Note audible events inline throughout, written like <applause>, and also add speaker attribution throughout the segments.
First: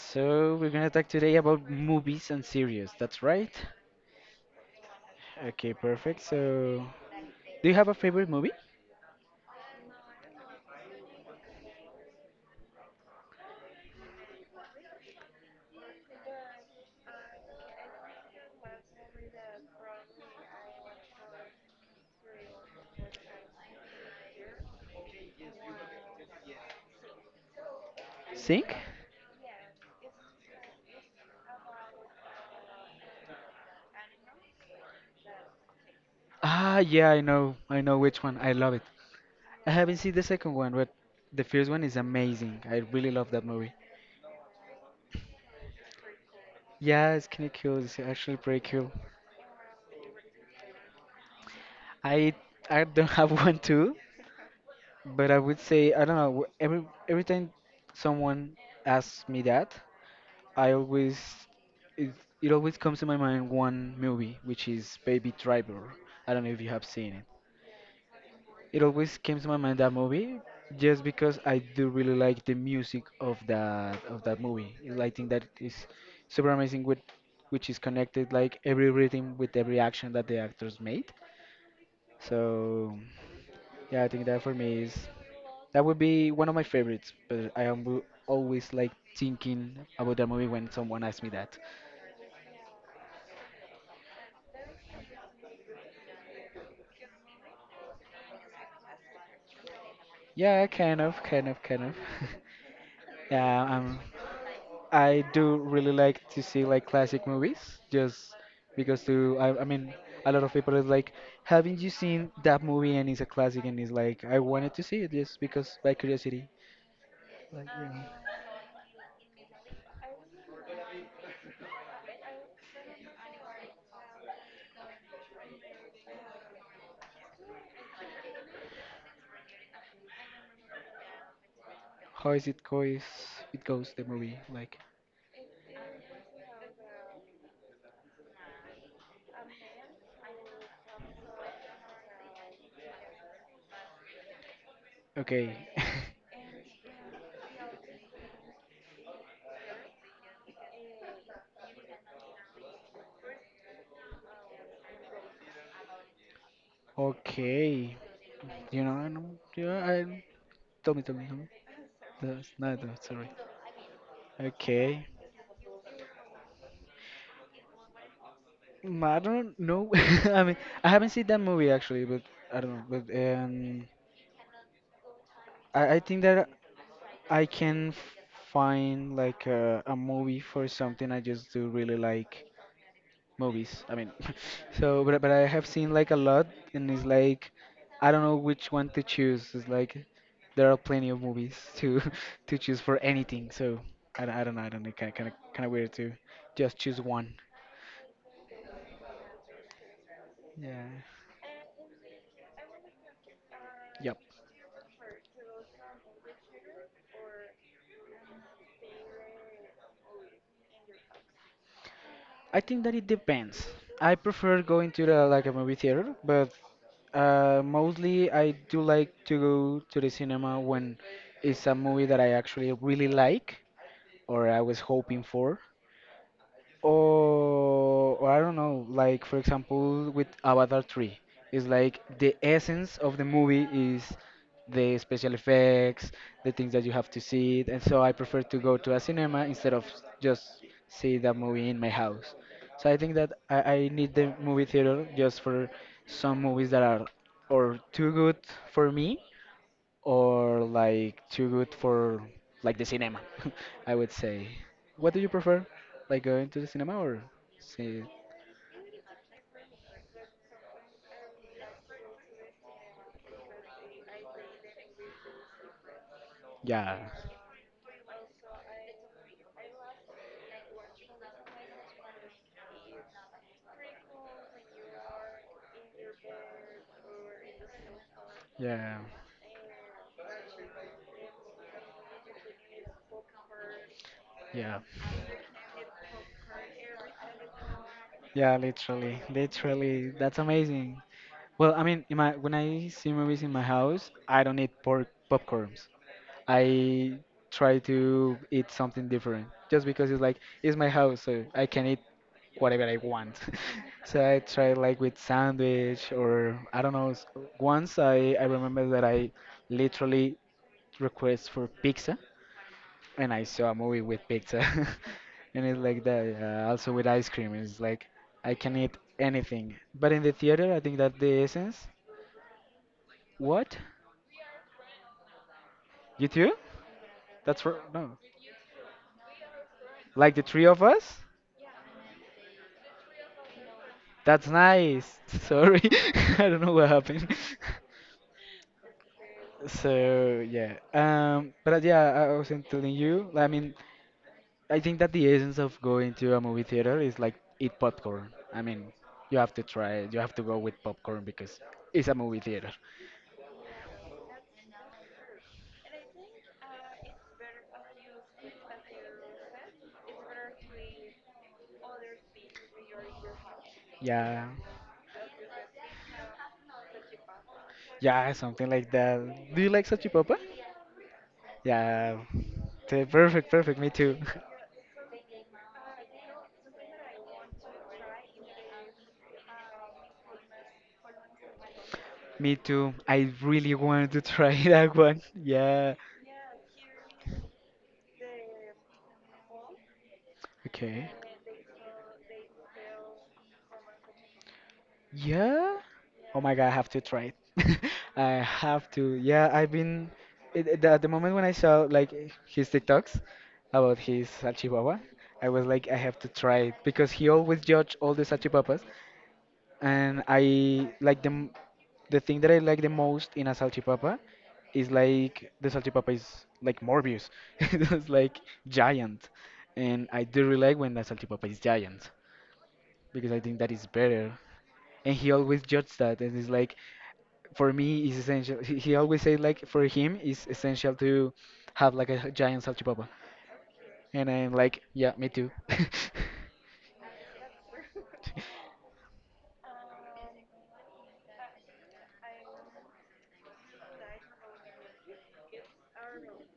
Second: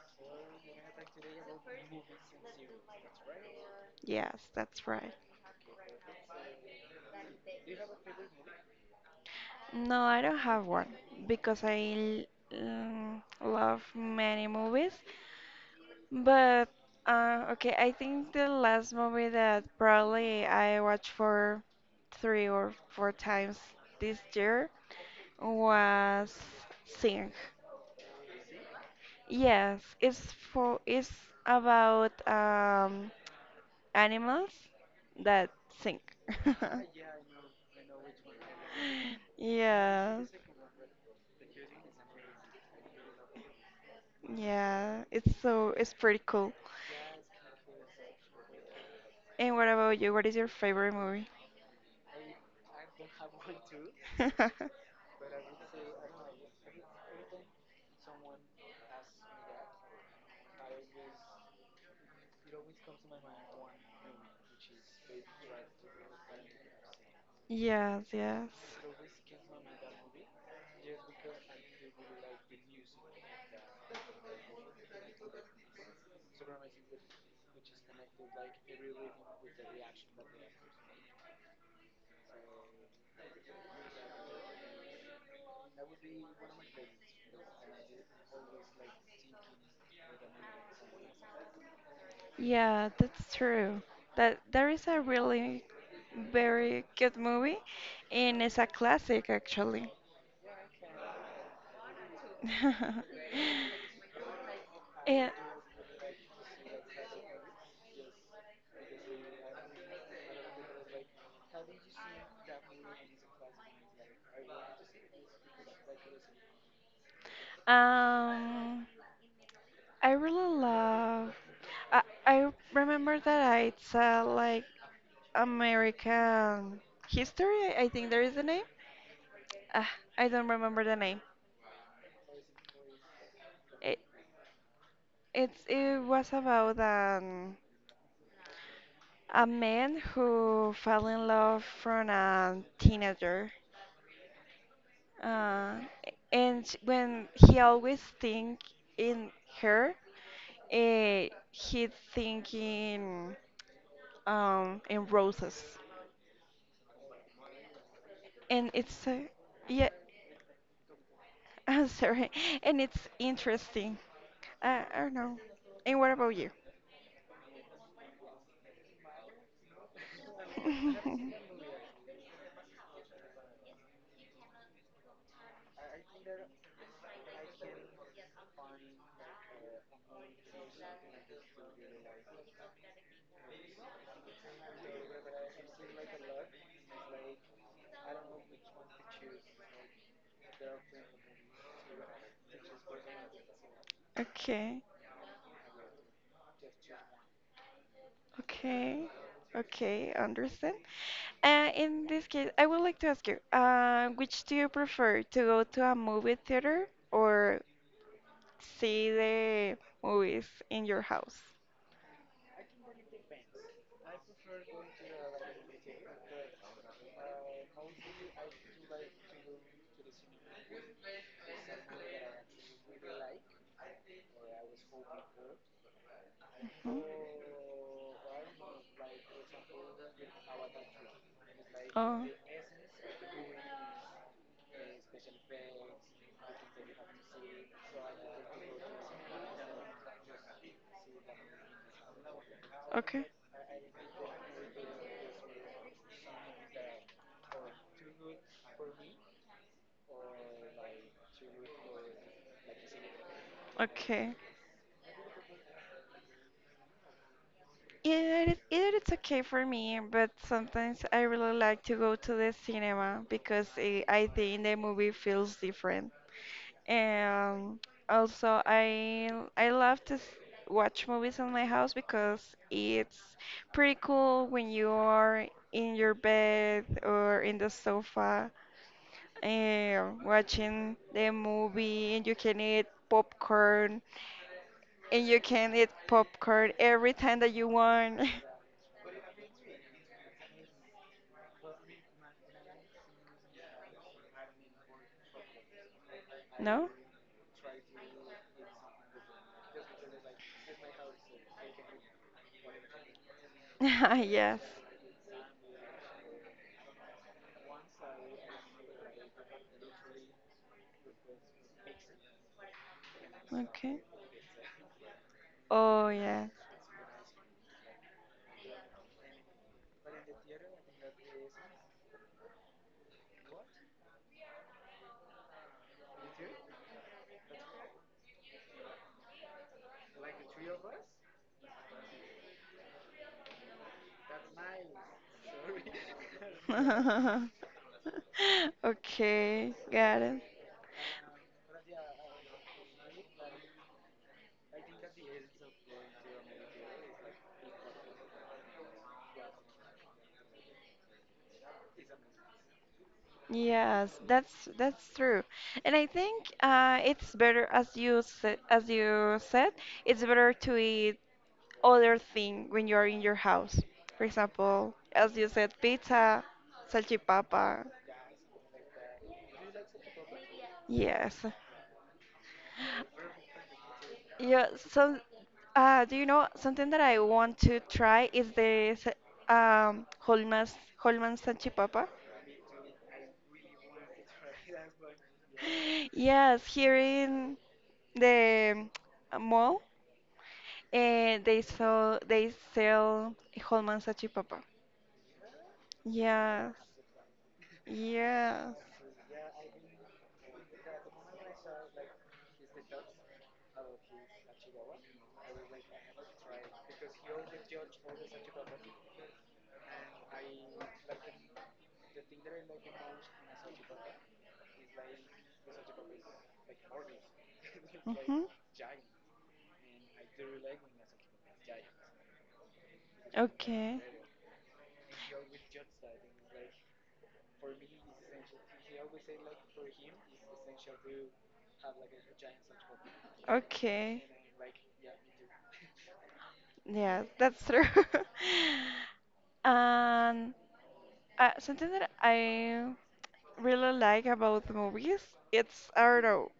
Speaker 1: So, we're gonna talk today about movies and series, that's right?
Speaker 2: Yes, that's right.
Speaker 1: Okay, perfect. So, do you have a favorite movie?
Speaker 2: No, I don't have one because I love many movies. But okay, I think the last movie that probably I watched for three or four times this year was Sing.
Speaker 1: Sink?
Speaker 2: Yes, it's about animals that sing. <laughs>
Speaker 1: Ah, yeah, I know. I know which one. I love it. I haven't seen the
Speaker 2: Yes.
Speaker 1: second one, but the first one is amazing. I really love that movie.
Speaker 2: Yeah, it's pretty cool.
Speaker 1: Yeah, it's kinda cool. It's actually pretty cool.
Speaker 2: And what about you? What is your favorite movie?
Speaker 1: I I don't have <laughs> one too,
Speaker 2: <laughs>
Speaker 1: but I would say I don't know. Every time someone asks me that, I always it, it always comes to my mind one movie, which is Baby Driver. I don't know if you have seen it.
Speaker 2: Yes, yes.
Speaker 1: It always came to my mind that movie just because I do really like the music of that movie. I think that is super amazing with which is connected like every rhythm with every action that the actors made. So yeah, I think that for me is that would be one of my favorites, but I am always like thinking about that movie when someone asks me that.
Speaker 2: Yeah, that's true. That there is a really very good movie, and it's a classic actually.
Speaker 1: Yeah, kind of, kind of, kind of. <laughs>
Speaker 2: <laughs>
Speaker 1: Yeah, I
Speaker 2: Yeah,
Speaker 1: do really like to see like classic movies, just because to I mean, a lot of people is like, haven't you seen that movie? And it's a classic, and it's like I wanted to see it just because by curiosity, like yeah,
Speaker 2: um, I really love. I, I remember that it's like American history. I think there is a name. Ah, I don't remember the name.
Speaker 1: how is it goes? It goes
Speaker 2: It,
Speaker 1: the movie like
Speaker 2: it was about a man who fell in love from a teenager,
Speaker 1: okay,
Speaker 2: uh, and when he always think in her, he think in roses,
Speaker 1: <laughs> okay,
Speaker 2: and
Speaker 1: you know,
Speaker 2: it's
Speaker 1: I know, yeah,
Speaker 2: yeah,
Speaker 1: I tell me, tell me, tell me.
Speaker 2: <laughs> I'm sorry,
Speaker 1: That's
Speaker 2: and
Speaker 1: not
Speaker 2: it's
Speaker 1: sorry.
Speaker 2: interesting. I
Speaker 1: Okay.
Speaker 2: don't know. And what about you?
Speaker 1: Mm, I don't know. <laughs> I mean, I haven't seen
Speaker 2: <laughs>
Speaker 1: that movie actually, but I don't know. But I think that I find like a movie for something. I just do really like movies. I mean, <laughs> so but I have seen like a lot, and it's like I don't know which one to choose. It's like there are plenty of movies to <laughs> to choose for anything. So I don't know. I
Speaker 2: Okay,
Speaker 1: don't know. Kind of weird to just choose one.
Speaker 2: okay. Okay, understand.
Speaker 1: Yeah.
Speaker 2: In this case, I would like to ask you,
Speaker 1: Yep.
Speaker 2: which do you prefer, to go to a movie theater or see the movies in your house?
Speaker 1: I think that it depends. I prefer going to the like a movie theater, but mostly I do like to go to the cinema when it's a movie that I actually really like or I was hoping for
Speaker 2: Mhm.
Speaker 1: or I don't know, like for example with Avatar 3, it's like
Speaker 2: Oh,
Speaker 1: the essence of the movie is the special effects, the things that you have to see, and so I prefer to go to a cinema instead of just see the movie in my house. So I think
Speaker 2: okay,
Speaker 1: that I need the movie theater just for some movies that are or too good for me or like too good for like the cinema. <laughs> I would
Speaker 2: okay.
Speaker 1: say. What do you prefer? Like going to the cinema or see?
Speaker 2: Either it's okay for me, but sometimes I really like to go to the cinema because I think the movie feels different.
Speaker 1: Yeah,
Speaker 2: And also, I love to watch movies in my house because it's pretty cool when you are in your bed or in the sofa,
Speaker 1: yeah,
Speaker 2: and watching the movie, and you can eat popcorn,
Speaker 1: yeah,
Speaker 2: and you can eat popcorn every time that you want. <laughs>
Speaker 1: yeah. Literally, literally, that's amazing. Well, I mean, in my when I see movies in my house, I don't eat pork popcorns.
Speaker 2: No?
Speaker 1: I try to eat something different just because it's like it's my house, so I can eat whatever I want. <laughs> So I
Speaker 2: <laughs> Yes.
Speaker 1: try like with sandwich or I don't know. Once I remember that I literally request for pizza and I saw a
Speaker 2: Okay.
Speaker 1: movie with pizza. <laughs> And it's like
Speaker 2: Oh,
Speaker 1: that.
Speaker 2: yeah.
Speaker 1: Also with ice cream, it's like I can eat anything. But in the theater, I think that the essence. What? You too? That's for no. Like the three of us? That's nice. <laughs> Sorry, <laughs> I don't know what happened. <laughs>
Speaker 2: <laughs> Okay, got it.
Speaker 1: So yeah, but yeah, I was telling you. I mean, I think that the essence of going to a movie theater is like eat popcorn. I mean, you have to try it. You have to go with popcorn because it's a movie theater.
Speaker 2: Yes, that's true. And I think it's better, as you said, it's better to eat other thing when you're in your house. For
Speaker 1: Yeah,
Speaker 2: example, as you said, pizza, salchipapa.
Speaker 1: yeah, something like that. Do you like Sachi Papa?
Speaker 2: Yes.
Speaker 1: Yeah, perfect, perfect. Me too.
Speaker 2: Yeah, so do you know something that I want to try is the Holman's salchipapa? <laughs>
Speaker 1: <laughs> Me too. I really wanted to try <laughs> that one. Yeah.
Speaker 2: Yes, here in the mall,
Speaker 1: Okay.
Speaker 2: and they sell Holman's salchipapa.
Speaker 1: Yeah. Oh my god, I
Speaker 2: Yes,
Speaker 1: have to try it. <laughs> I
Speaker 2: yes.
Speaker 1: have to. Yeah, I've been at the moment when I saw like his TikToks about his salchipapa, I was like, I have to try it
Speaker 2: <laughs>
Speaker 1: because he always judge all the salchipapas, and I like the thing that I like the most in a salchipapa is like the salchipapa is like Morbius. <laughs> It's like
Speaker 2: Mm-hmm.
Speaker 1: giant, and I do really like when the salchipapa is giant because I think that is
Speaker 2: Okay.
Speaker 1: better. And he always judged that, and it's like, for me, it's essential. He always said like, for him, it's essential to have like a giant salchipapa.
Speaker 2: Okay.
Speaker 1: And I'm like, yeah, me too. <laughs>
Speaker 2: Yeah, that's true. <laughs> And something that I really like about the movies, it's, I don't know,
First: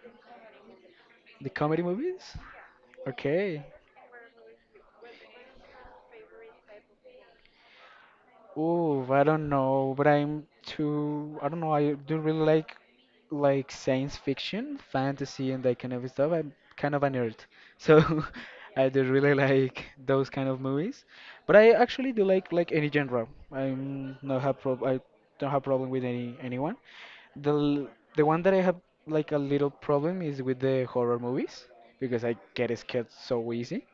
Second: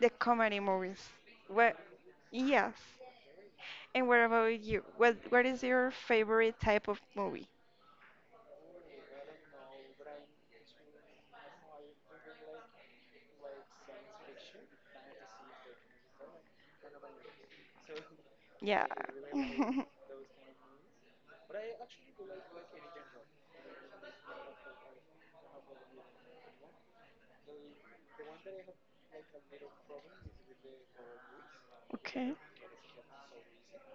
Speaker 2: the comedy movies.
Speaker 1: The
Speaker 2: Well,
Speaker 1: comedy movies?
Speaker 2: yes.
Speaker 1: Okay.
Speaker 2: And what about you? What is your favorite type of movie?
Speaker 1: Oh, I don't know, but I'm too. I don't know. I do really like science fiction, fantasy, and that kind of stuff. I'm kind of a nerd, so <laughs>
Speaker 2: Yeah.
Speaker 1: I do really
Speaker 2: <laughs>
Speaker 1: like those kind of movies. But I actually do like any genre. I don't have problem with anyone. The l- the one that I have like a little problem is with the horror movies because
Speaker 2: Okay.
Speaker 1: I get scared so easy.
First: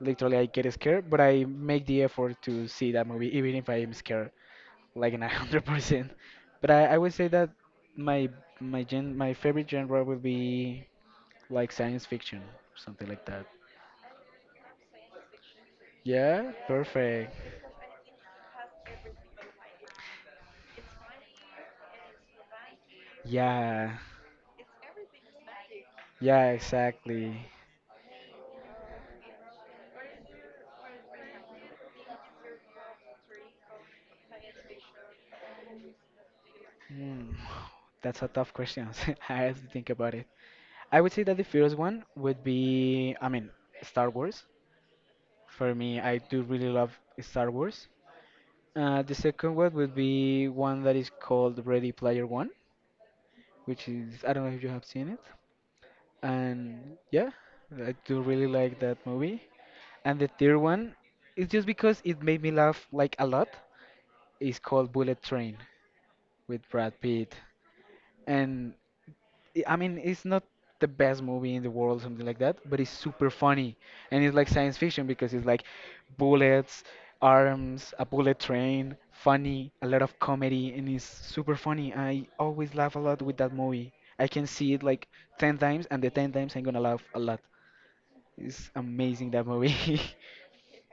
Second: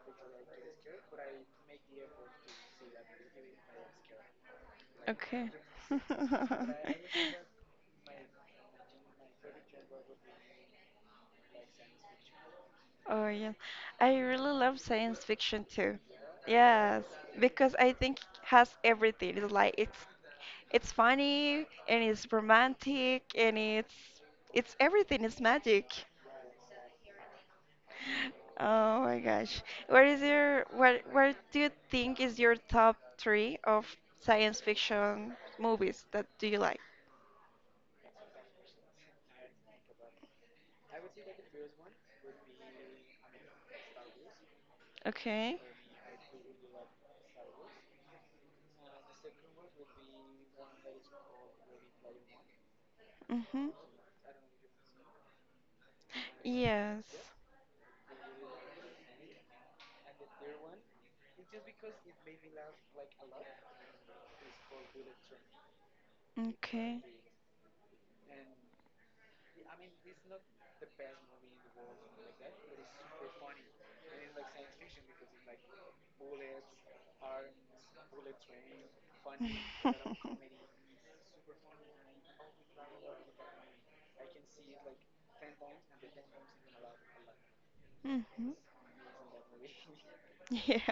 Speaker 1: Literally, I get scared, but I make the effort to see that movie even if I am scared like in a <laughs>
Speaker 2: Okay.
Speaker 1: 100%. But I
Speaker 2: <laughs>
Speaker 1: would say that my my favorite genre would be like science fiction, something like
Speaker 2: Oh
Speaker 1: that.
Speaker 2: yeah. I really love science fiction too.
Speaker 1: Yeah,
Speaker 2: Yes,
Speaker 1: perfect.
Speaker 2: because I think it has everything. It's like it's funny, and it's romantic, and
Speaker 1: Yeah,
Speaker 2: it's everything. It's magic.
Speaker 1: yeah, exactly.
Speaker 2: Oh my gosh. What do you think is your top three of science fiction movies that do you like?
Speaker 1: Hmm. <sighs> That's a tough question. <laughs> I have to think about it. I would say that the first one would be, I mean, Star Wars.
Speaker 2: Okay.
Speaker 1: For me, I do really love Star Wars. The second one would be one that is called Ready Player One,
Speaker 2: Mm-hmm.
Speaker 1: which is, I don't know if you have seen it. And yeah,
Speaker 2: Yes.
Speaker 1: I do really like that movie. And the third one is just because it made me laugh like a lot. It's called Bullet Train with Brad
Speaker 2: Okay.
Speaker 1: Pitt, and I mean it's not the best movie in the world, something like that, but it's super funny and it's like science fiction because it's like bullets, arms, a bullet train, funny, a lot of
Speaker 2: <laughs>
Speaker 1: comedy, and it's super funny. I always laugh a lot with that movie. I can see it like 10 times, and the 10 times I'm gonna laugh a lot.
Speaker 2: Mm-hmm.
Speaker 1: It's amazing that movie. <laughs>
Speaker 2: <laughs> Yes.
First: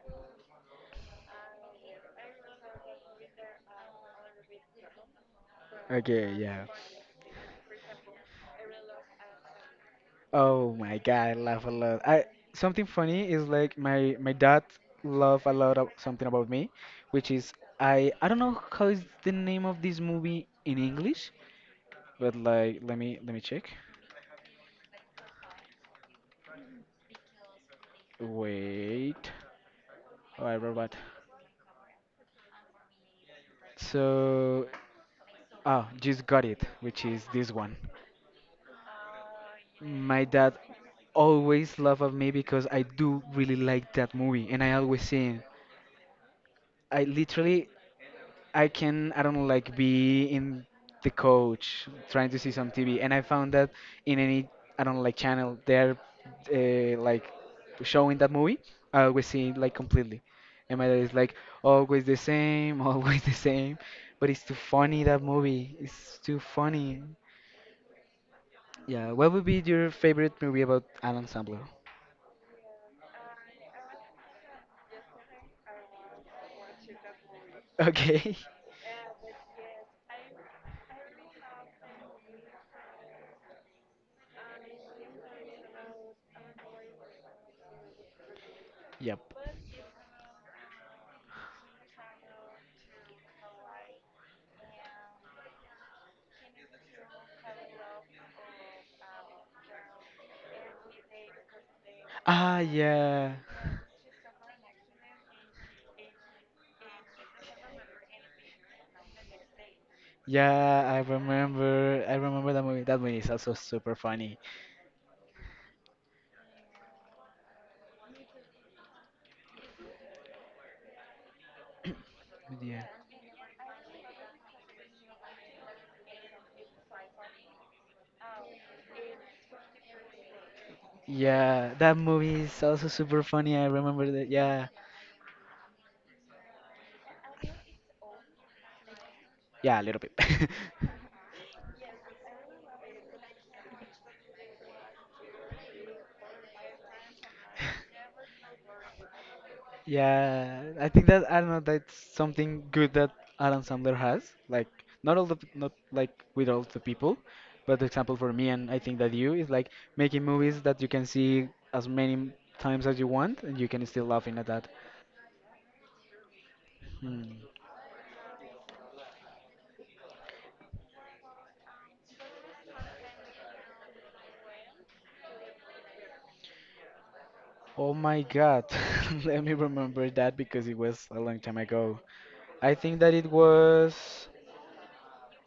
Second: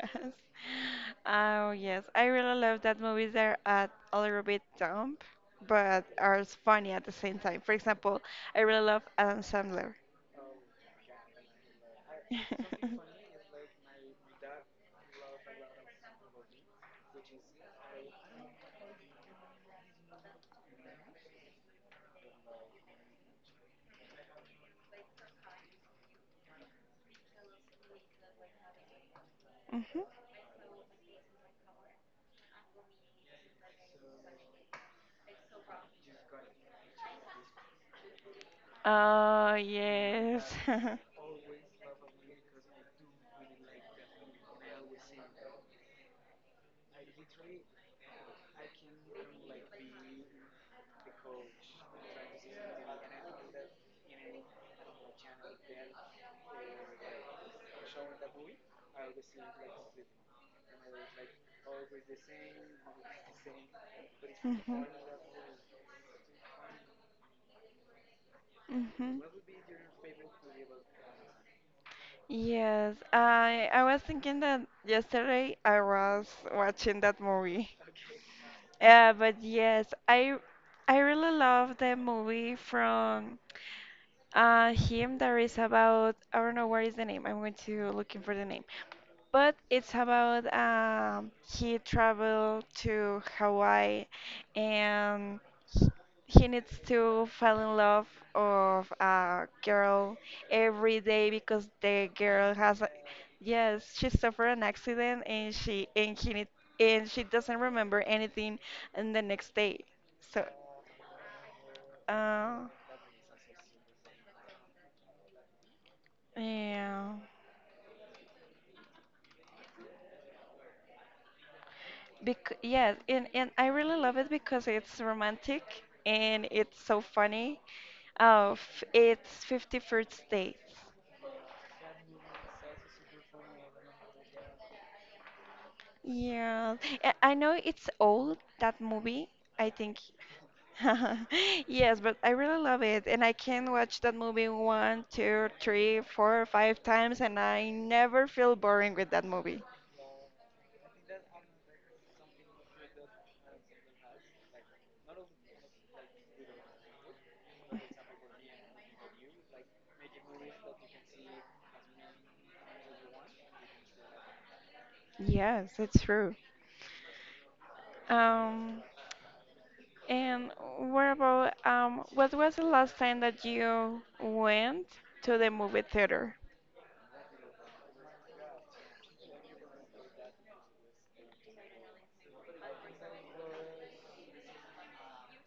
Speaker 2: Oh, yes. I really love that movies that are a little bit dumb, but
Speaker 1: Okay,
Speaker 2: are
Speaker 1: yeah.
Speaker 2: funny at the same time. For example, I really love Adam Sandler.
Speaker 1: Oh my god, I laugh a lot. I something funny is
Speaker 2: <laughs>
Speaker 1: like my dad love a lot of something about me, which is I don't know how is the name of this movie in English, but like let me check. Wait.
Speaker 2: Mhm.
Speaker 1: Oh, I robot. So ah, just got it, which is this one.
Speaker 2: Oh,
Speaker 1: My
Speaker 2: yes.
Speaker 1: dad
Speaker 2: <laughs>
Speaker 1: always love of me because I do really like that movie and I always see it. I literally I can I don't like be in the coach trying to see some TV, and I found that in any I don't like channel they're like showing that movie, I always see it like completely, and my dad is like always the same, <laughs> always the same, but it's too
Speaker 2: Mhm.
Speaker 1: funny that movie, it's too funny. Yeah,
Speaker 2: Mhm.
Speaker 1: what would be your favorite movie about Alan Sandler? <laughs>
Speaker 2: Yes, I was thinking that yesterday I was watching that movie.
Speaker 1: Okay,
Speaker 2: But yes, I really love the movie from him that is about, I don't know what is the name. I'm going to looking for the name.
Speaker 1: yep.
Speaker 2: But it's about he traveled to Hawaii, and he needs to fall in love of a girl every day because the girl
Speaker 1: Ah,
Speaker 2: has a,
Speaker 1: yeah.
Speaker 2: yes, she suffered an accident, and she and he need, and she doesn't remember anything, and the next day, so
Speaker 1: Yeah, I remember. I
Speaker 2: uh
Speaker 1: remember that movie. That movie is also super funny.
Speaker 2: yeah, because
Speaker 1: Yeah.
Speaker 2: yeah, and I really love it because it's romantic and it's so funny, of it's 51st first dates.
Speaker 1: Yeah, that movie is also super funny. I remember that. Yeah.
Speaker 2: Yeah, I know it's old, that movie, I
Speaker 1: Yeah, a
Speaker 2: think.
Speaker 1: little bit. <laughs>
Speaker 2: <laughs> Yes, but I really love it, and I can watch that movie one, two, three, four, five times, and I never feel boring with that movie.
Speaker 1: Yeah, I think that I don't know. That's something good that Adam Sandler has. Like not all not like with all the people, but the example for me and I think that you is like making movies that you can see as many times as you want and you can still laughing at that.
Speaker 2: Yes, it's true.
Speaker 1: Hmm.
Speaker 2: Um, and what about, what was the last time that you went to the movie theater?
Speaker 1: Oh my God. <laughs> Let me remember that because it was a long time ago. I think that it was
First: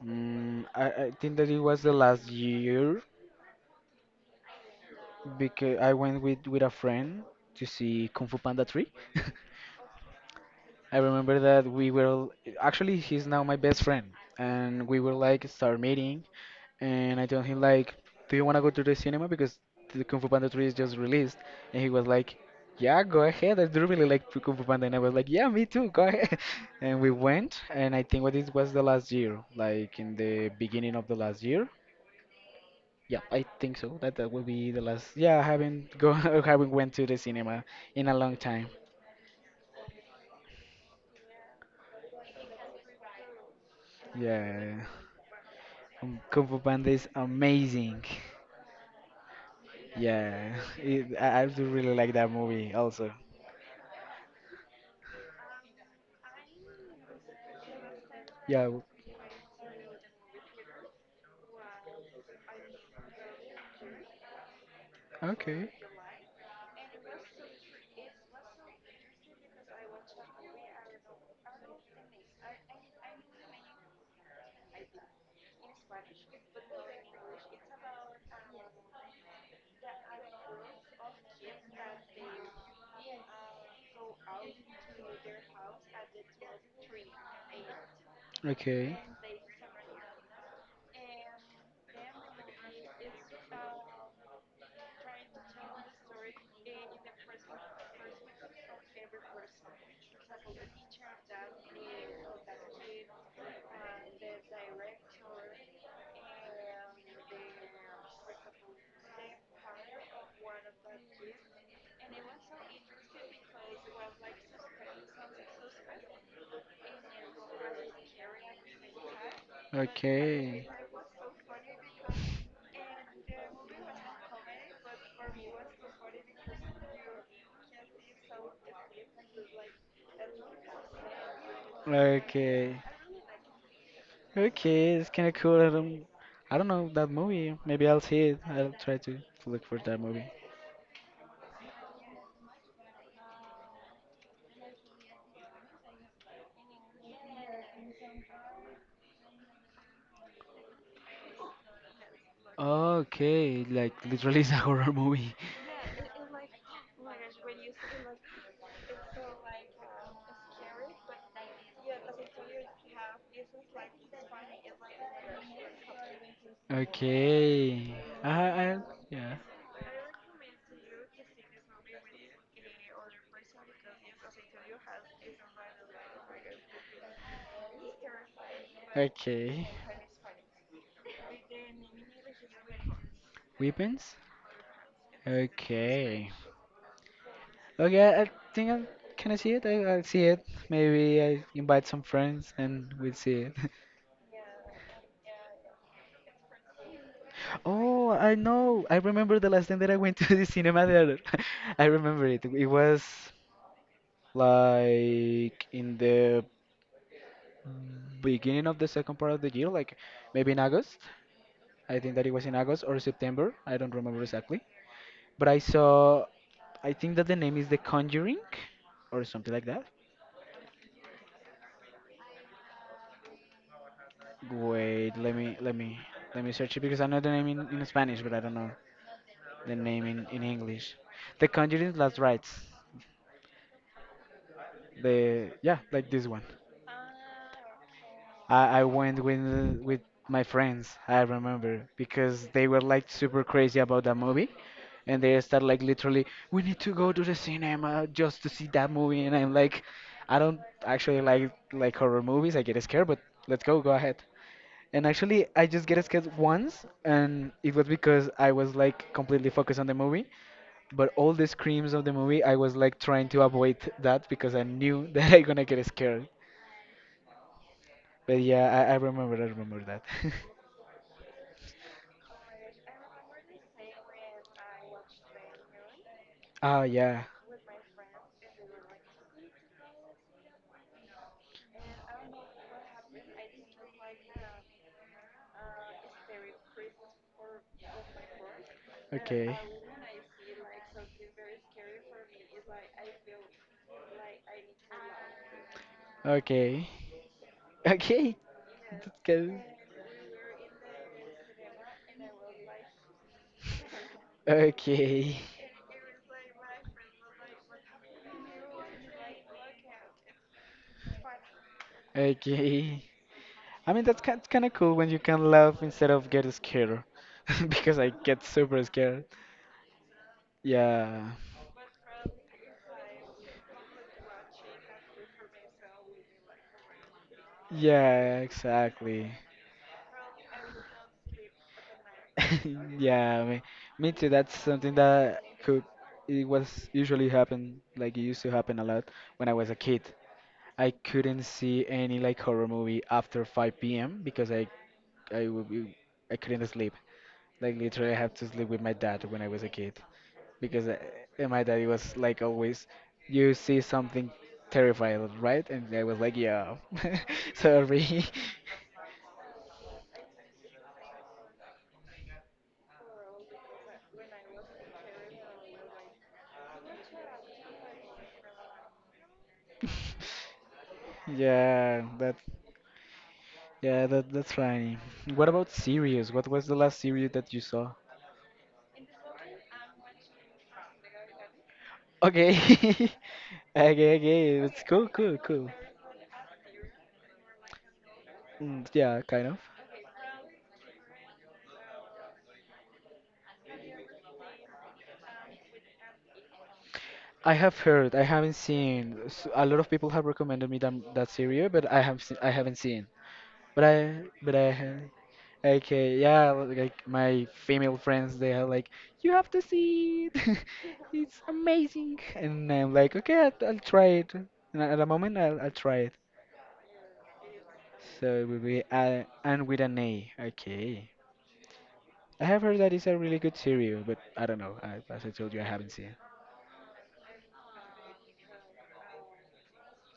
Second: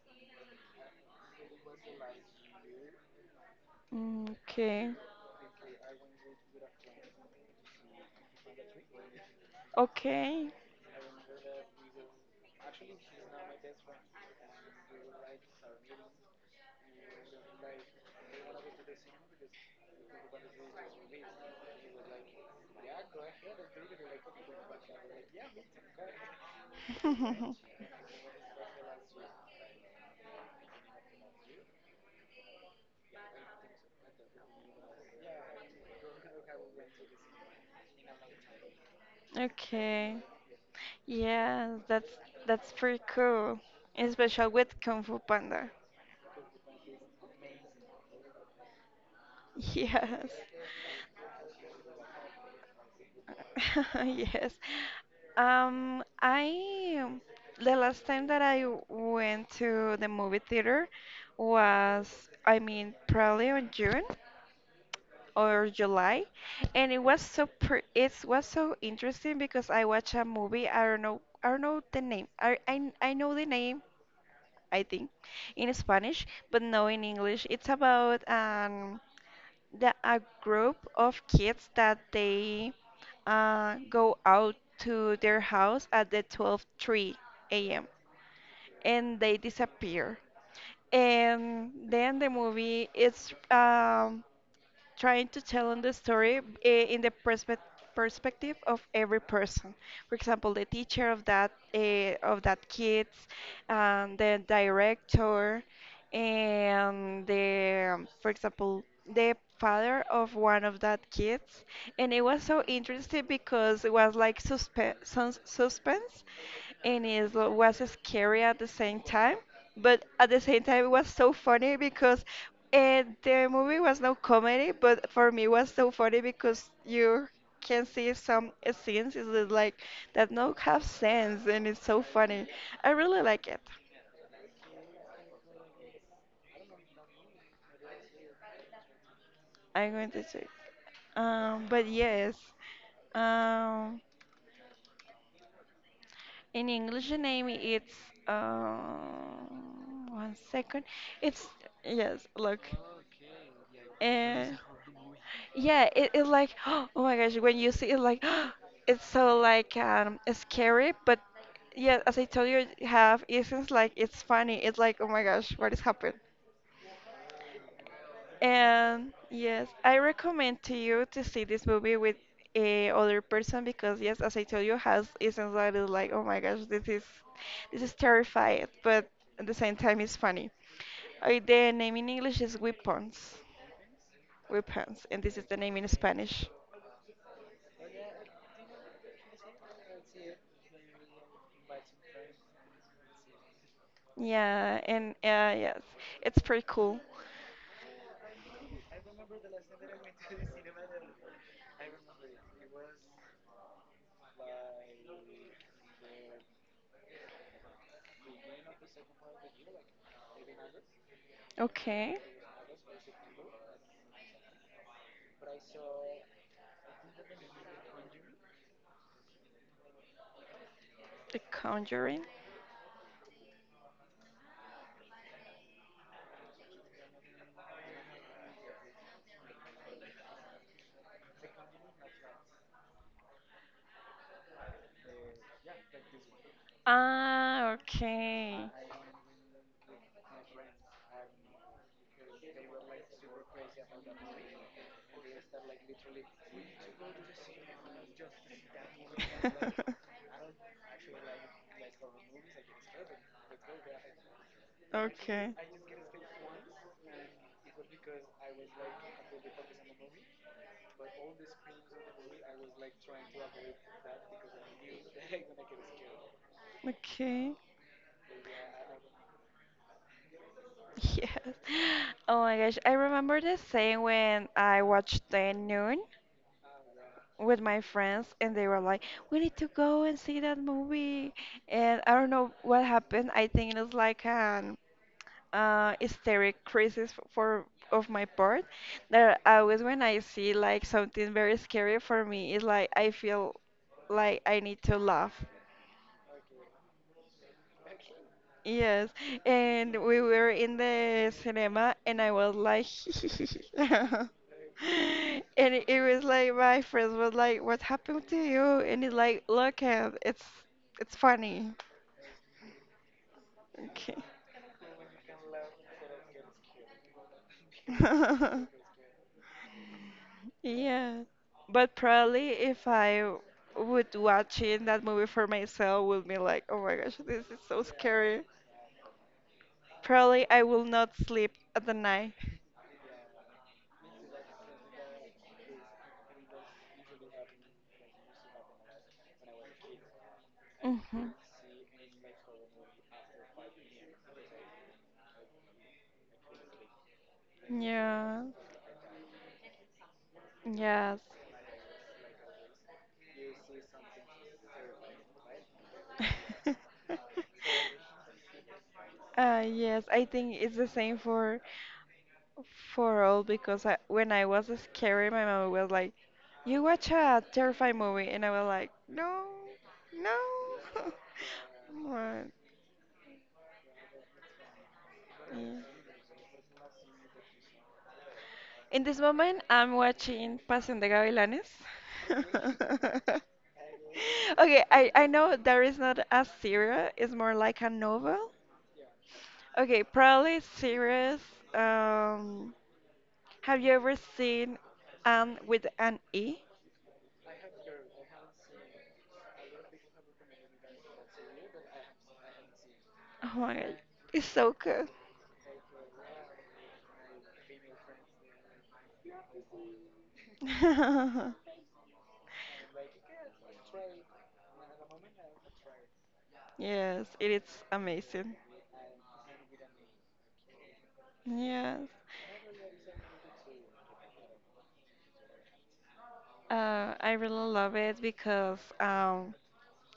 Speaker 1: mm, I think that it was the last year
Speaker 2: Mm. Okay,
Speaker 1: because I went with a friend to see Kung Fu Panda 3. <laughs>
Speaker 2: okay,
Speaker 1: I remember that we were actually he's now my best friend and we were like start meeting. And I told him like, "Do you want to go to the cinema because the Kung Fu Panda 3 is just released?" And he was like, "Yeah, go ahead. I do really like Kung Fu Panda." And I was like, "Yeah, me too. Go ahead." <laughs> And we went,
Speaker 2: <laughs>
Speaker 1: and I think what this was the last year, like in the beginning of the last year. Yeah, I think so. That that will be the last. Yeah, I haven't go <laughs> I haven't went to the cinema in a long time.
Speaker 2: okay. Yeah, that's pretty cool, especially
Speaker 1: Yeah,
Speaker 2: with Kung Fu Panda.
Speaker 1: Kung Fu Panda is amazing.
Speaker 2: Yes. <laughs>
Speaker 1: Yeah, <laughs> I do really like that movie also.
Speaker 2: Yes. I The last time that
Speaker 1: Yeah.
Speaker 2: I went to the movie theater was, I mean, probably on June
Speaker 1: Okay.
Speaker 2: or July, and it was so interesting because I watched a movie. I don't know the name. I know the name, I think, in Spanish, but no in English. It's about a group of kids that they go out to their house at the 12:03 a.m.
Speaker 1: Okay.
Speaker 2: and they disappear. And then the movie is trying to tell in the story, in the perspective of every person. For example, the teacher of that, kids, the director, and the for example, the father of one of that kids. And it was so interesting because it was like suspense, and it was scary at the same time, but at the same
Speaker 1: Okay.
Speaker 2: time it was so funny because the movie was no comedy, but for me it was so funny because you can see some scenes is that, like that no have sense, and it's so funny.
Speaker 1: Okay.
Speaker 2: I really like it.
Speaker 1: Okay, it's kind of cool. I don't know that movie. Maybe I'll see it. I'll try to look for
Speaker 2: I'm
Speaker 1: that
Speaker 2: going
Speaker 1: movie.
Speaker 2: to say, but yes, um in English name, it's, uh, one second. It's, yes. Look.
Speaker 1: Okay, like literally <laughs>
Speaker 2: Uh,
Speaker 1: it's a horror movie.
Speaker 2: yeah, it like <gasps> oh my gosh, when you see it like <gasps> it's so like scary, but yeah, as I told you, have isn't like it's funny. It's like, oh my gosh, what is happening?
Speaker 1: Okay. I, I,
Speaker 2: And
Speaker 1: yeah.
Speaker 2: yes, I recommend to you to see this movie with a other person because yes, as I told you, House is anxiety is like, oh my gosh, this is terrifying, but at the
Speaker 1: Okay.
Speaker 2: same time it's funny. The name in English is Weapons,
Speaker 1: Weapons?
Speaker 2: And this is the name in
Speaker 1: Okay.
Speaker 2: Spanish.
Speaker 1: Okay, I think I can I see it? I'll see it. Maybe I invite some friends and we'll see it. <laughs>
Speaker 2: Yeah, and yes, it's pretty cool.
Speaker 1: Oh, I know. I remember the last time that I went to <laughs> the cinema there. <laughs> I remember it. It was like in the beginning of the second part of the year, like maybe in August. I think
Speaker 2: Okay,
Speaker 1: that it was in August or September. I don't remember exactly. But I saw, I think that the name is The Conjuring or something like that.
Speaker 2: The Conjuring.
Speaker 1: Wait, let me let me search it because I know the name in Spanish, but I don't know the name in English. The Conjuring Last Rites. The yeah, like this one.
Speaker 2: Ah, okay.
Speaker 1: I went with my friends, I remember, because they were like super crazy about that movie. And they start like literally, we need to go to the cinema just to see that movie. And I'm like, I don't
Speaker 2: <laughs>
Speaker 1: actually like horror movies. I get scared, but let's go, go ahead. And actually,
Speaker 2: Okay.
Speaker 1: I just get scared once, and it was because I was like completely focused on the movie. But all the screams of the movie, I was like trying to avoid that because I knew <laughs> that I gonna get scared.
Speaker 2: Okay.
Speaker 1: But yeah, I remember that. <laughs>
Speaker 2: Yes. <laughs> Oh my gosh. I remember the saying when I watched The Noon
Speaker 1: Oh yeah.
Speaker 2: with my friends, and they were like, "We need to go and see that movie," and I don't know what happened. I think it was like a hysteric crisis for of my part, that
Speaker 1: Okay.
Speaker 2: I always when I see like something very scary, for me it's like I feel like I need to laugh.
Speaker 1: Okay. <laughs> Okay. That's
Speaker 2: Yes,
Speaker 1: good.
Speaker 2: and we were in the cinema, and I was like <laughs>
Speaker 1: Okay. <laughs>
Speaker 2: and it was like my friends was like, what happened to you, and it's like, look at it's funny.
Speaker 1: Okay. I mean
Speaker 2: Okay.
Speaker 1: that's kind of cool when you can laugh instead of get scared <laughs> because I get super
Speaker 2: <laughs>
Speaker 1: scared.
Speaker 2: Yeah,
Speaker 1: Yeah.
Speaker 2: but probably if I would watching that movie for myself would be like, oh my gosh, this is so
Speaker 1: Yeah,
Speaker 2: scary.
Speaker 1: exactly.
Speaker 2: Probably I will not sleep at the night.
Speaker 1: <laughs> Yeah, me, me too. That's something that could it was usually happen like it used to happen a lot when I was a kid. I
Speaker 2: Hmm.
Speaker 1: couldn't see any like horror movie after 5 p.m. because I would be, I couldn't sleep. Like literally, I have
Speaker 2: Yeah.
Speaker 1: to sleep with my dad when I was a kid because
Speaker 2: Yes.
Speaker 1: and my daddy was like always, you see something terrifying, right? And I was like, yeah,
Speaker 2: <laughs>
Speaker 1: <laughs> sorry.
Speaker 2: Yes, I think it's the same for all because, when I was scary, my mom was like, "You watch a terrifying movie," and I was like, "No, no."
Speaker 1: <laughs> yeah, that
Speaker 2: <laughs>
Speaker 1: yeah that's funny. What
Speaker 2: But, yeah.
Speaker 1: about series? What was the last series that you saw?
Speaker 2: In this moment, I'm watching Pasión de Gavilanes.
Speaker 1: Okay, <laughs>
Speaker 2: <laughs>
Speaker 1: okay, okay. That's
Speaker 2: Okay,
Speaker 1: cool,
Speaker 2: I
Speaker 1: cool,
Speaker 2: know
Speaker 1: cool.
Speaker 2: there is not a serial, it's more like a novel.
Speaker 1: Mm, yeah, kind of.
Speaker 2: Okay, probably series. Um, have you ever seen Anne with an E?
Speaker 1: I have heard, I haven't seen. A lot of people have recommended me that that series, but I have I haven't seen.
Speaker 2: Oh my
Speaker 1: But
Speaker 2: god,
Speaker 1: I
Speaker 2: it's
Speaker 1: but I
Speaker 2: so
Speaker 1: ha-
Speaker 2: good.
Speaker 1: okay yeah like my female friends they are like you have to see it, <laughs> it's
Speaker 2: <laughs>
Speaker 1: amazing, and I'm like okay I'll try it. And at the moment I'll try it.
Speaker 2: Yes, it is
Speaker 1: So it
Speaker 2: amazing.
Speaker 1: will be and with an A. Okay,
Speaker 2: Yes,
Speaker 1: I have heard that it's a really good series, but I don't know. I, as I told you, I haven't seen it.
Speaker 2: I really love it because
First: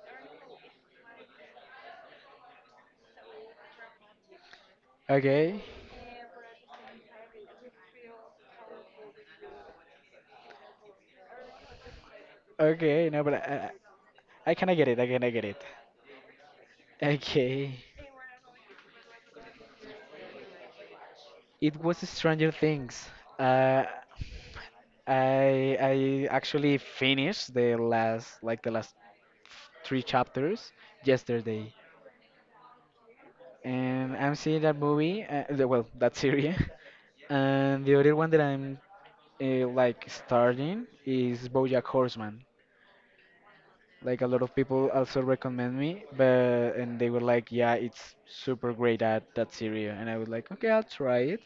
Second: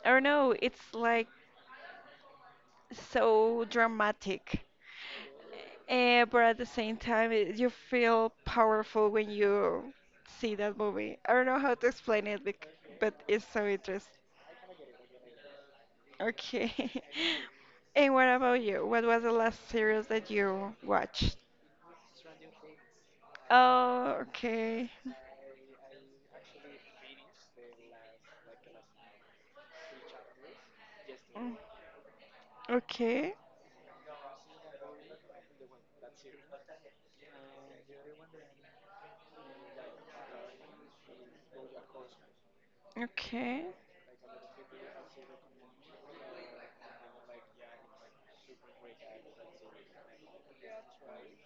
Speaker 2: I don't know, it's like so dramatic.
Speaker 1: Okay,
Speaker 2: But at the same time, you feel powerful when you see that movie. I don't know how to explain it,
Speaker 1: okay
Speaker 2: but
Speaker 1: no, but
Speaker 2: it's so interesting.
Speaker 1: I kind of get it. I kind of get it.
Speaker 2: Okay. <laughs>
Speaker 1: Okay,
Speaker 2: And what about you? What was the last series that you watched?
Speaker 1: it was Stranger Things. Uh,
Speaker 2: Oh, okay.
Speaker 1: I actually finished the last like the last three chapters
Speaker 2: Mm.
Speaker 1: yesterday,
Speaker 2: Okay.
Speaker 1: and I'm seeing that movie. Well, that series, <laughs> and the other one that I'm like starting is BoJack Horseman.
Speaker 2: Okay.
Speaker 1: Like a lot of people also recommend me, but and they were like, yeah, it's super great at that series, and I was like, okay, I'll try it.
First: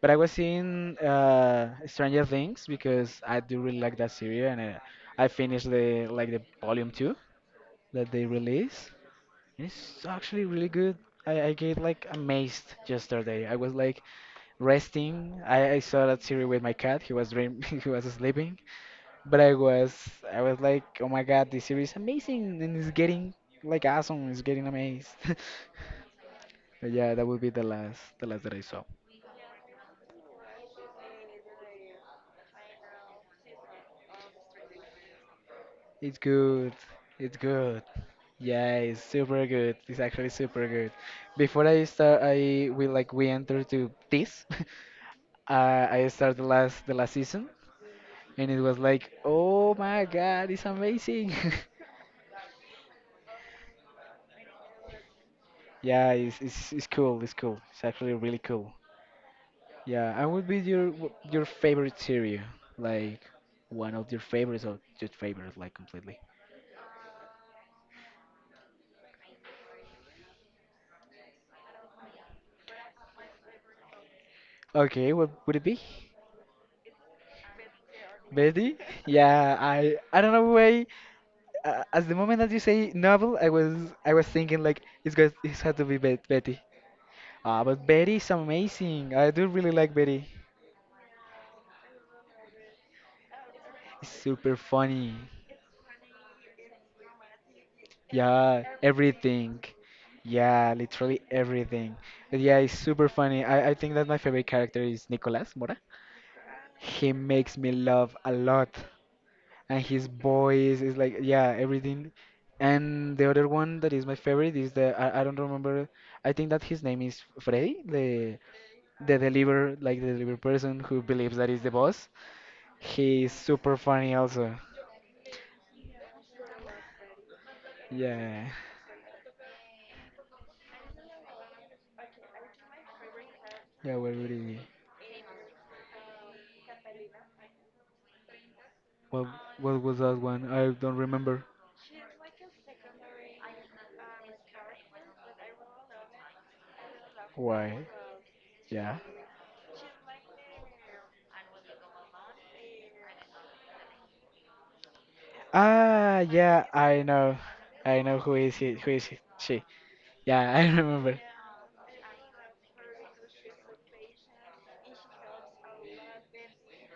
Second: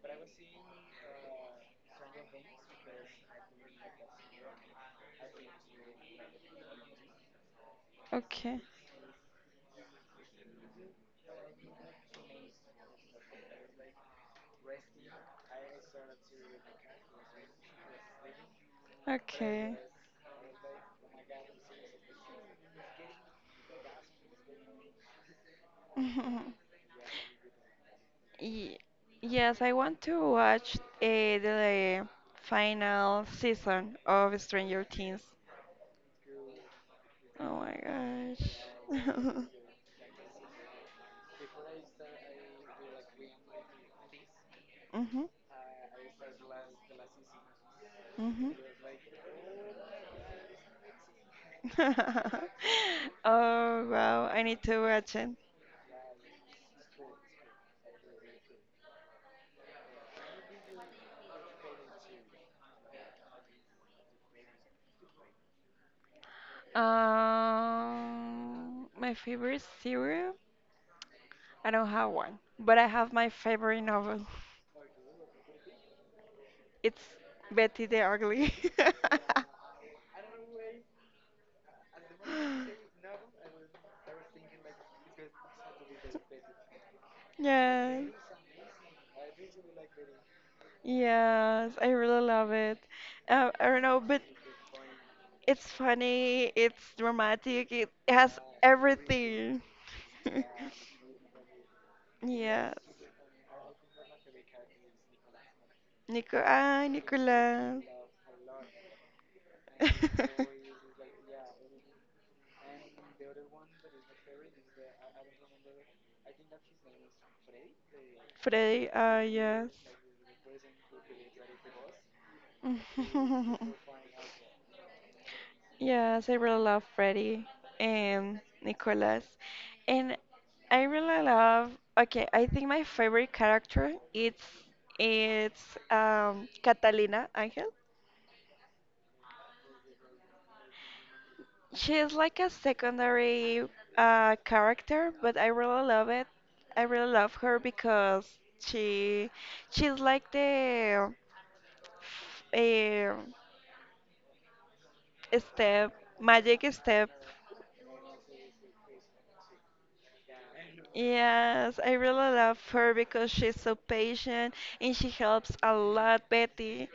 Speaker 1: But I was seeing Stranger Things because I do really like that series, and I finished the like the volume two that they
Speaker 2: Okay.
Speaker 1: released. And it's actually really good. I get like amazed yesterday. I was like resting. I saw that series with my cat. He was dream <laughs> he was sleeping. But
Speaker 2: Okay.
Speaker 1: I was like, oh my god, this series is amazing and it's getting like awesome. It's getting amazed. <laughs>
Speaker 2: <laughs>
Speaker 1: But yeah, that would be the last that I
Speaker 2: Ye-
Speaker 1: saw.
Speaker 2: Yes, I want to watch the final season of Stranger Things.
Speaker 1: It's good. It's
Speaker 2: Oh
Speaker 1: good.
Speaker 2: my
Speaker 1: Yeah, it's
Speaker 2: gosh.
Speaker 1: super good.
Speaker 2: <laughs>
Speaker 1: It's actually super good. Before I start, I we like we enter to this.
Speaker 2: Mhm,
Speaker 1: <laughs> I started the last season, and
Speaker 2: mhm.
Speaker 1: it was like, oh my god, it's amazing.
Speaker 2: <laughs> Oh wow, I need to watch it.
Speaker 1: <laughs> yeah, it's it's cool. It's cool. It's actually really cool. Yeah, and would be your your favorite series, like one of your favorites or your favorite, like completely.
Speaker 2: My favorite cereal? I don't have one, but I have my favorite novel. <laughs>
Speaker 1: Okay, what would it be?
Speaker 2: It's Betty the Ugly.
Speaker 1: Betty? Yeah, I don't know why as the moment that you say novel, I was
Speaker 2: <laughs>
Speaker 1: thinking like it's had to be Betty. Ah, but
Speaker 2: Yeah.
Speaker 1: Betty is amazing. I do really like Betty.
Speaker 2: Yes, I really love it. I don't know,
Speaker 1: It's
Speaker 2: but
Speaker 1: super funny.
Speaker 2: it's funny, it's dramatic, it has
Speaker 1: Yeah, everything.
Speaker 2: everything. <laughs>
Speaker 1: Yeah, literally everything. But yeah,
Speaker 2: Yes.
Speaker 1: it's super funny. I think that my favorite character is Nicolas Mora.
Speaker 2: Nico, ah,
Speaker 1: He makes me
Speaker 2: Nicolas.
Speaker 1: laugh a lot. And his
Speaker 2: <laughs>
Speaker 1: voice is like yeah everything. And the other one that is my favorite is I don't remember, I think that his name is Frey
Speaker 2: Freddy,
Speaker 1: the
Speaker 2: ah,
Speaker 1: deliver
Speaker 2: yes.
Speaker 1: like the deliver person who believes that he's the boss. He is
Speaker 2: <laughs>
Speaker 1: super funny also.
Speaker 2: Yes, I really love Freddy and
Speaker 1: Yeah.
Speaker 2: Nicholas. And I really love, okay, I think my favorite character
Speaker 1: Yeah well
Speaker 2: it's
Speaker 1: really.
Speaker 2: it's um Catalina Angel.
Speaker 1: what what was that one, I don't remember.
Speaker 2: She's like a secondary character, but I really love it. I really love her
Speaker 1: Why,
Speaker 2: because
Speaker 1: yeah.
Speaker 2: she she's like the um step
Speaker 1: Ah
Speaker 2: magic
Speaker 1: yeah I
Speaker 2: step.
Speaker 1: know, I know who is he, she, yeah. <laughs> I remember.
Speaker 2: Yes, I really love her because she's so patient, and she helps a lot Betty.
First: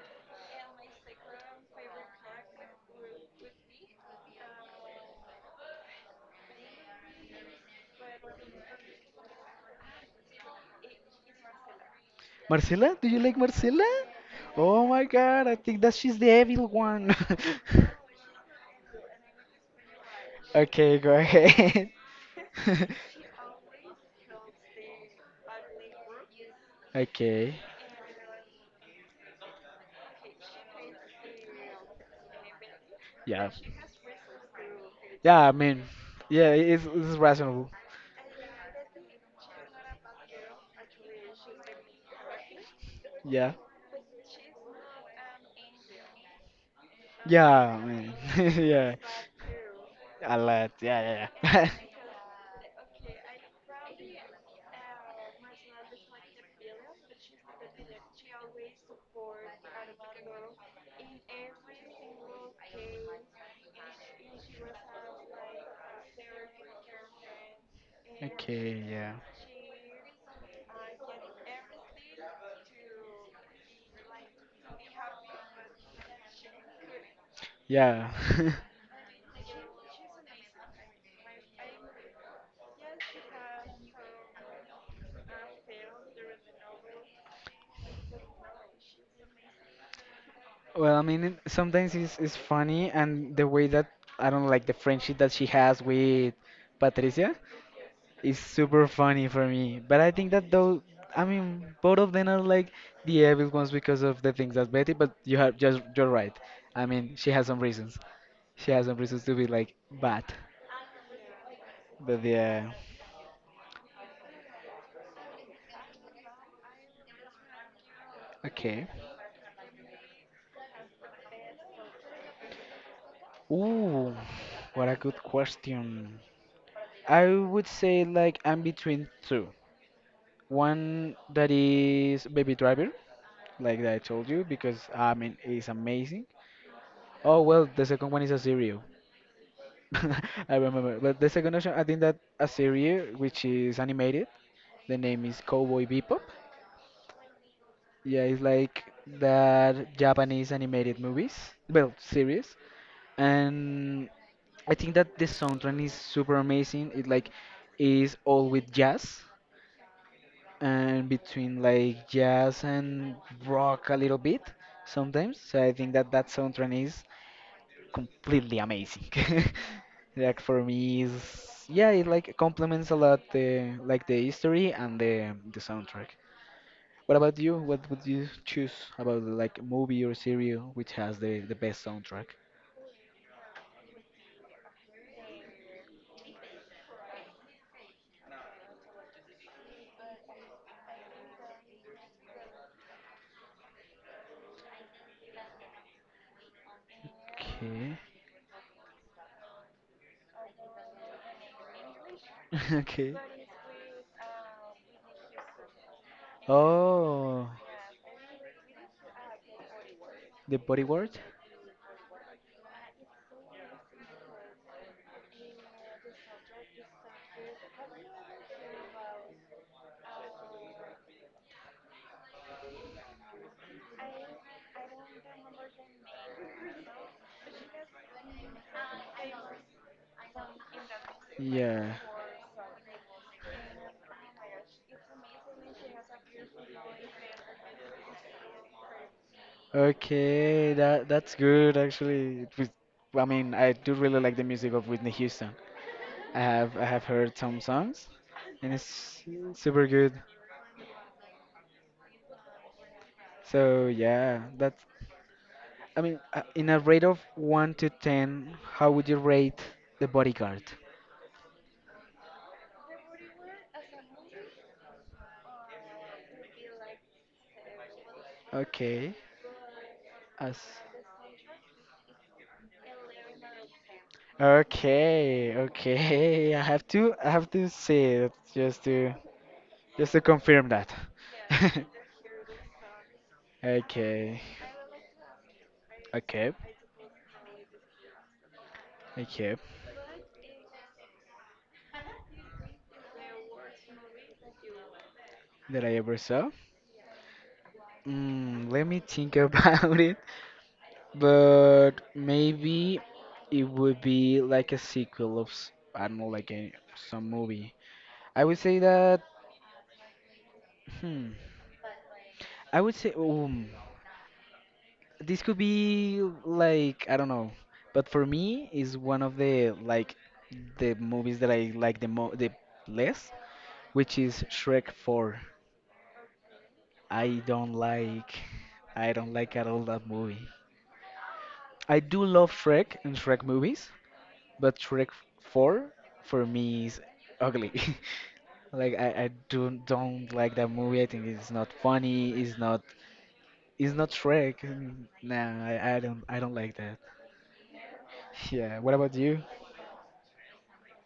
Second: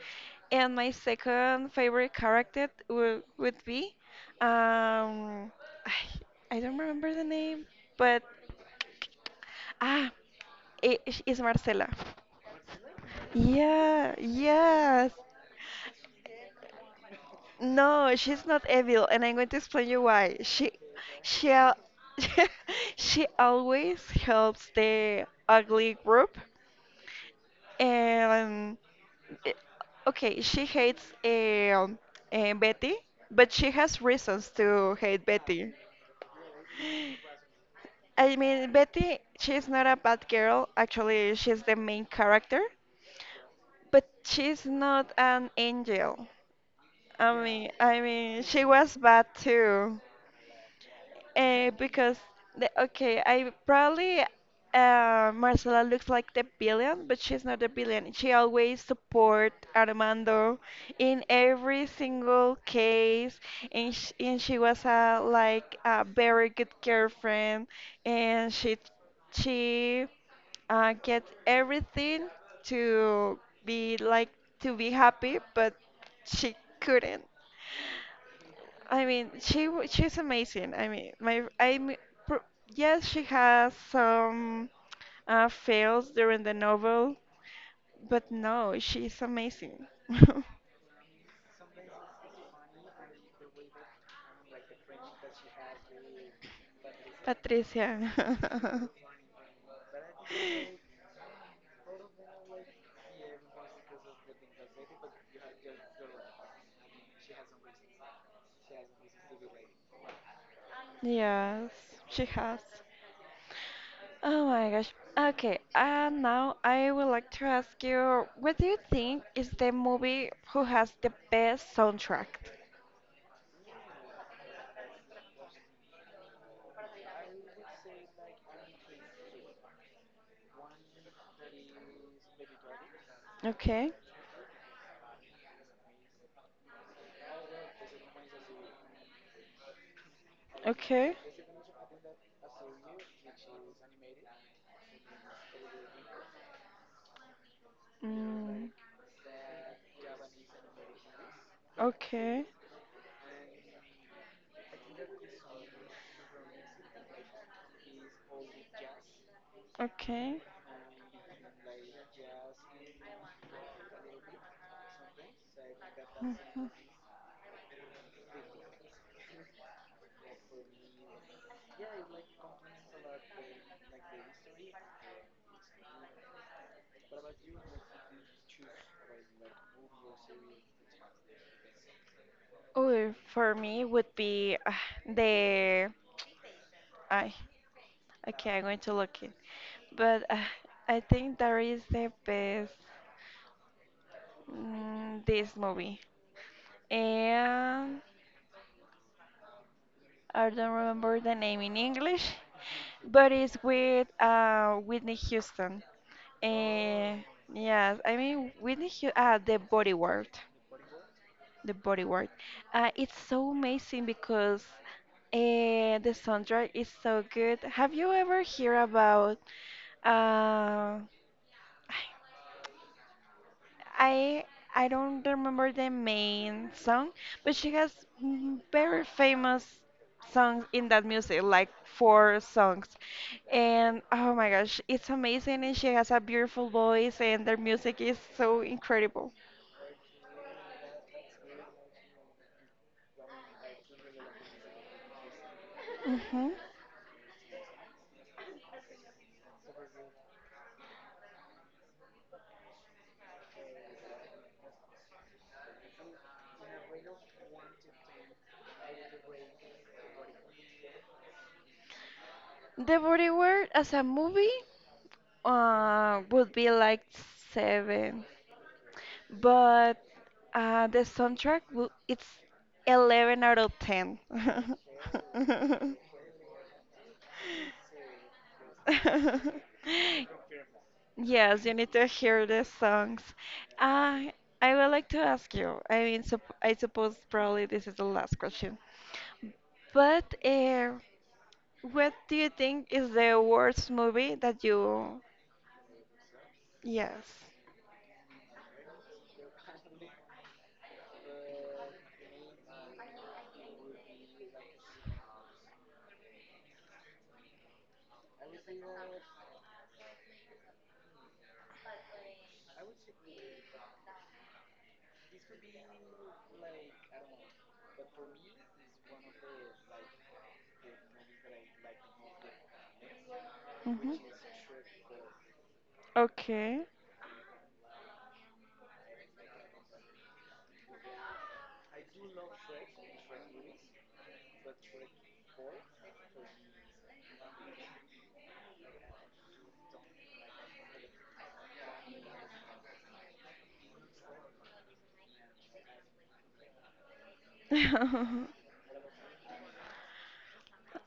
Speaker 2: And my second favorite character would be, um I, I don't remember the name, but ah it is Marcela.
Speaker 1: Marcela? Do you like Marcela?
Speaker 2: Yeah,
Speaker 1: Oh my
Speaker 2: yes.
Speaker 1: god, I think that she's the evil one. <laughs>
Speaker 2: No, she's not evil, and I'm going to explain you why. She,
Speaker 1: Okay, go
Speaker 2: she, al-
Speaker 1: ahead. <laughs>
Speaker 2: <laughs> she always helps the ugly group.
Speaker 1: Okay,
Speaker 2: Um, eh, okay, she hates Betty,
Speaker 1: yeah.
Speaker 2: but she has reasons to hate
Speaker 1: Yeah, I
Speaker 2: Betty.
Speaker 1: mean, yeah, it's reasonable.
Speaker 2: I mean, Betty, she's not a bad girl. Actually, she's the main character,
Speaker 1: Yeah.
Speaker 2: but she's not an angel. I
Speaker 1: Yeah,
Speaker 2: mean,
Speaker 1: I mean, <laughs>
Speaker 2: she
Speaker 1: yeah.
Speaker 2: was bad too.
Speaker 1: A lot, yeah, yeah,
Speaker 2: Because okay, I probably Marcela looks like the billion, but she's not the billion. She always support Armando
Speaker 1: yeah. <laughs>
Speaker 2: in every single case, and sh and she was a like a very good girlfriend, and she
Speaker 1: Okay, yeah.
Speaker 2: she uh, gets everything to be like to be happy, but she couldn't.
Speaker 1: Yeah. <laughs>
Speaker 2: I mean, she's amazing. I mean, my I mean, pr- yes, she has some fails during the novel, but no, she's amazing. <laughs>
Speaker 1: Well, I mean, sometimes it's funny, and the way that I don't like the friendship that she has with Patricia.
Speaker 2: Patricia.
Speaker 1: It's super
Speaker 2: <laughs>
Speaker 1: funny for me, but I think that though, I mean, both of them are like the evil ones because of the things that Betty. But you have just you're right. I mean, she has some reasons. She has some reasons to be like bad.
Speaker 2: Yes, she
Speaker 1: But
Speaker 2: has.
Speaker 1: yeah,
Speaker 2: Oh my gosh. Okay, and now I would like to ask you, what do you
Speaker 1: okay.
Speaker 2: think is the movie who has the best soundtrack?
Speaker 1: Ooh, what a good question. I would say like I'm between two. One that is Baby Driver, like
Speaker 2: Okay,
Speaker 1: I told you, because I mean it's amazing. Oh well, the second one is a Azireo. <laughs> I remember.
Speaker 2: okay.
Speaker 1: But the second option, I think that a series which is animated. The name is Cowboy Bebop. Yeah, it's
Speaker 2: Mm.
Speaker 1: like that Japanese animated movies, well,
Speaker 2: Okay.
Speaker 1: series. And I think that the soundtrack is super amazing. It like is all with jazz
Speaker 2: Okay.
Speaker 1: and between like jazz and rock a little bit sometimes. So I think that that
Speaker 2: Mhm.
Speaker 1: soundtrack is completely amazing. <laughs> like for me is yeah, it like complements a lot the like the history and the soundtrack. What about you? What would you choose about like movie or serial which has the best soundtrack?
Speaker 2: Oh, for me would be the I. Okay, I'm going to look it. But I think that is the best, this movie. And
Speaker 1: Okay.
Speaker 2: I don't remember the name in English,
Speaker 1: <laughs> okay.
Speaker 2: but it's with Whitney Houston. Uh,
Speaker 1: Oh,
Speaker 2: yes, I mean, the body word,
Speaker 1: the body word?
Speaker 2: the body word. It's so amazing because uh, the soundtrack is so good. Have you ever heard about? Uh,
Speaker 1: I
Speaker 2: I I don't remember the main song, but she has, very famous songs in that music, like
Speaker 1: Yeah.
Speaker 2: four songs. And oh my gosh, it's amazing, and she has a beautiful voice, and their music is so incredible.
Speaker 1: Perfect. Okay, that that's good actually. It was, I mean, I do really like the music of Whitney Houston.
Speaker 2: Hmm.
Speaker 1: I have heard some songs, and it's super good. So yeah, that's I mean, in a rate of 1 to 10, how would you rate The Bodyguard?
Speaker 2: The Body Word as a movie would be like seven,
Speaker 1: Okay.
Speaker 2: but
Speaker 1: As
Speaker 2: the soundtrack it's 11 out of 10.
Speaker 1: okay,
Speaker 2: <laughs>
Speaker 1: okay. <laughs> I have to see it just to
Speaker 2: <laughs>
Speaker 1: confirm that.
Speaker 2: Yes,
Speaker 1: <laughs>
Speaker 2: you need to hear the songs. Uh,
Speaker 1: Okay.
Speaker 2: I would like to ask you, I mean, sup
Speaker 1: Okay.
Speaker 2: I suppose probably this is the last question,
Speaker 1: Okay.
Speaker 2: but what do you think is the worst movie that you...
Speaker 1: That I ever saw.
Speaker 2: Yes.
Speaker 1: Mm, let me think <laughs> about it. But maybe it would be like a sequel of s- I don't know, like a some movie. I would say that. Hmm. I would say. Oh. This could be like I don't know, but for me is one of the like the movies that I like the less,
Speaker 2: Hmm.
Speaker 1: which is Shrek 4.
Speaker 2: Okay.
Speaker 1: I don't like I don't like at all that movie. I do love Shrek and Shrek movies, but Shrek 4 for me is ugly. <laughs> Like I do don't like that movie. I think it's not funny. It's not Shrek. Mm, Nah, I don't like that. <laughs>
Speaker 2: <laughs>
Speaker 1: Yeah. What about you?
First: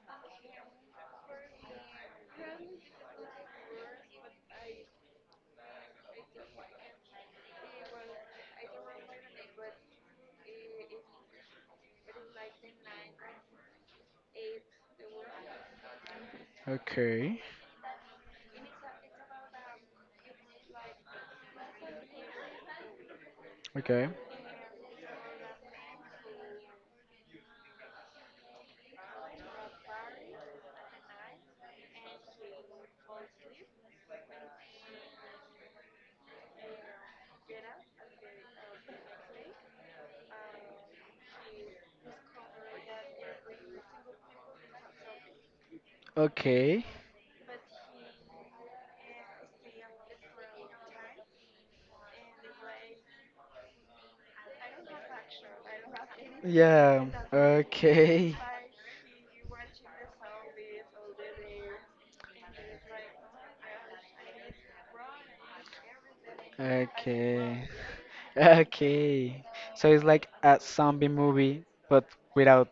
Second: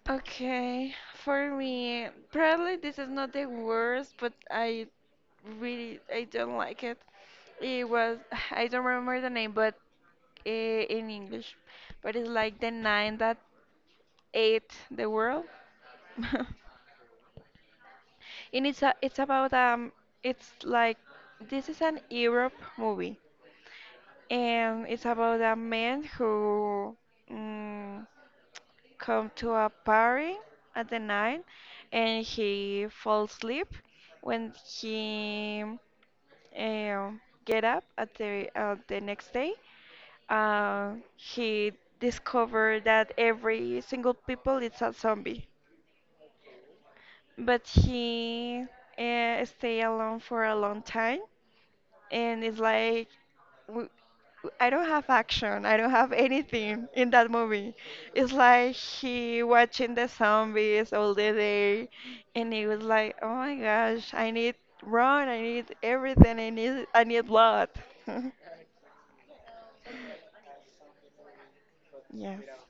Speaker 2: Okay, for me, probably this is not the worst, but I don't like it. It was <sighs> I don't remember the name, but in English, but it's like the nine that ate the world. <laughs>
Speaker 1: Okay.
Speaker 2: And it's about, it's like this is an Europe movie,
Speaker 1: Okay.
Speaker 2: and it's about a man who. mm Come to a party at the night, and he falls asleep, when he, uh, get up at the next day, uh, he discovered that every single people is a zombie,
Speaker 1: Okay.
Speaker 2: but he, stay alone for a long time, and it's like w- I don't have action. I don't have anything
Speaker 1: Yeah.
Speaker 2: in that movie. It's
Speaker 1: Okay.
Speaker 2: like he watching the zombies all the day, and he was like, "Oh my gosh, I need run. I need everything. I need
Speaker 1: Okay.
Speaker 2: blood."
Speaker 1: <laughs>
Speaker 2: <laughs>
Speaker 1: Okay. So it's like a zombie movie, but
Speaker 2: Yes.
Speaker 1: without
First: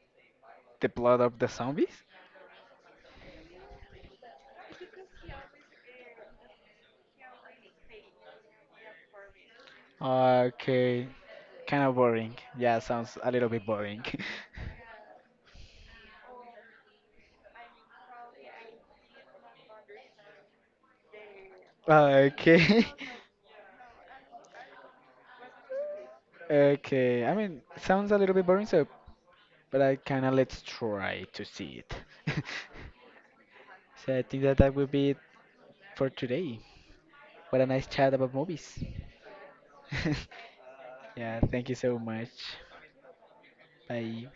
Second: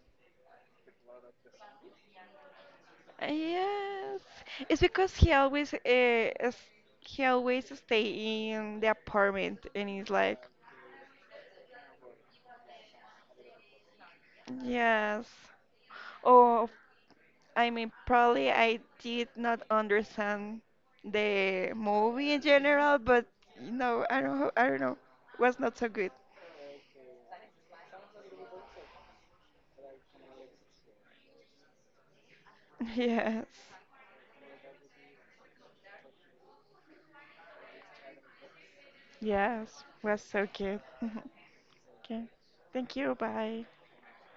Speaker 1: the blood of the zombies?
Speaker 2: Yes. It's because he always stay in the apartment, and he's like,
Speaker 1: Okay. Kind of boring. Yeah, sounds a little bit boring.
Speaker 2: yes. Or, I mean, probably I did not understand the
Speaker 1: <laughs>
Speaker 2: movie in
Speaker 1: Okay.
Speaker 2: general, but I don't know, was not so good. <laughs>
Speaker 1: <laughs> Okay. I mean, sounds a little bit boring, so but I kinda let's try to see it. <laughs>
Speaker 2: Yes,
Speaker 1: so I think that that will be it for today. What a nice chat about movies.
Speaker 2: yes, was so
Speaker 1: <laughs>
Speaker 2: good. <laughs>
Speaker 1: yeah, thank you so
Speaker 2: Okay,
Speaker 1: much.
Speaker 2: thank you. Bye.
Speaker 1: Bye.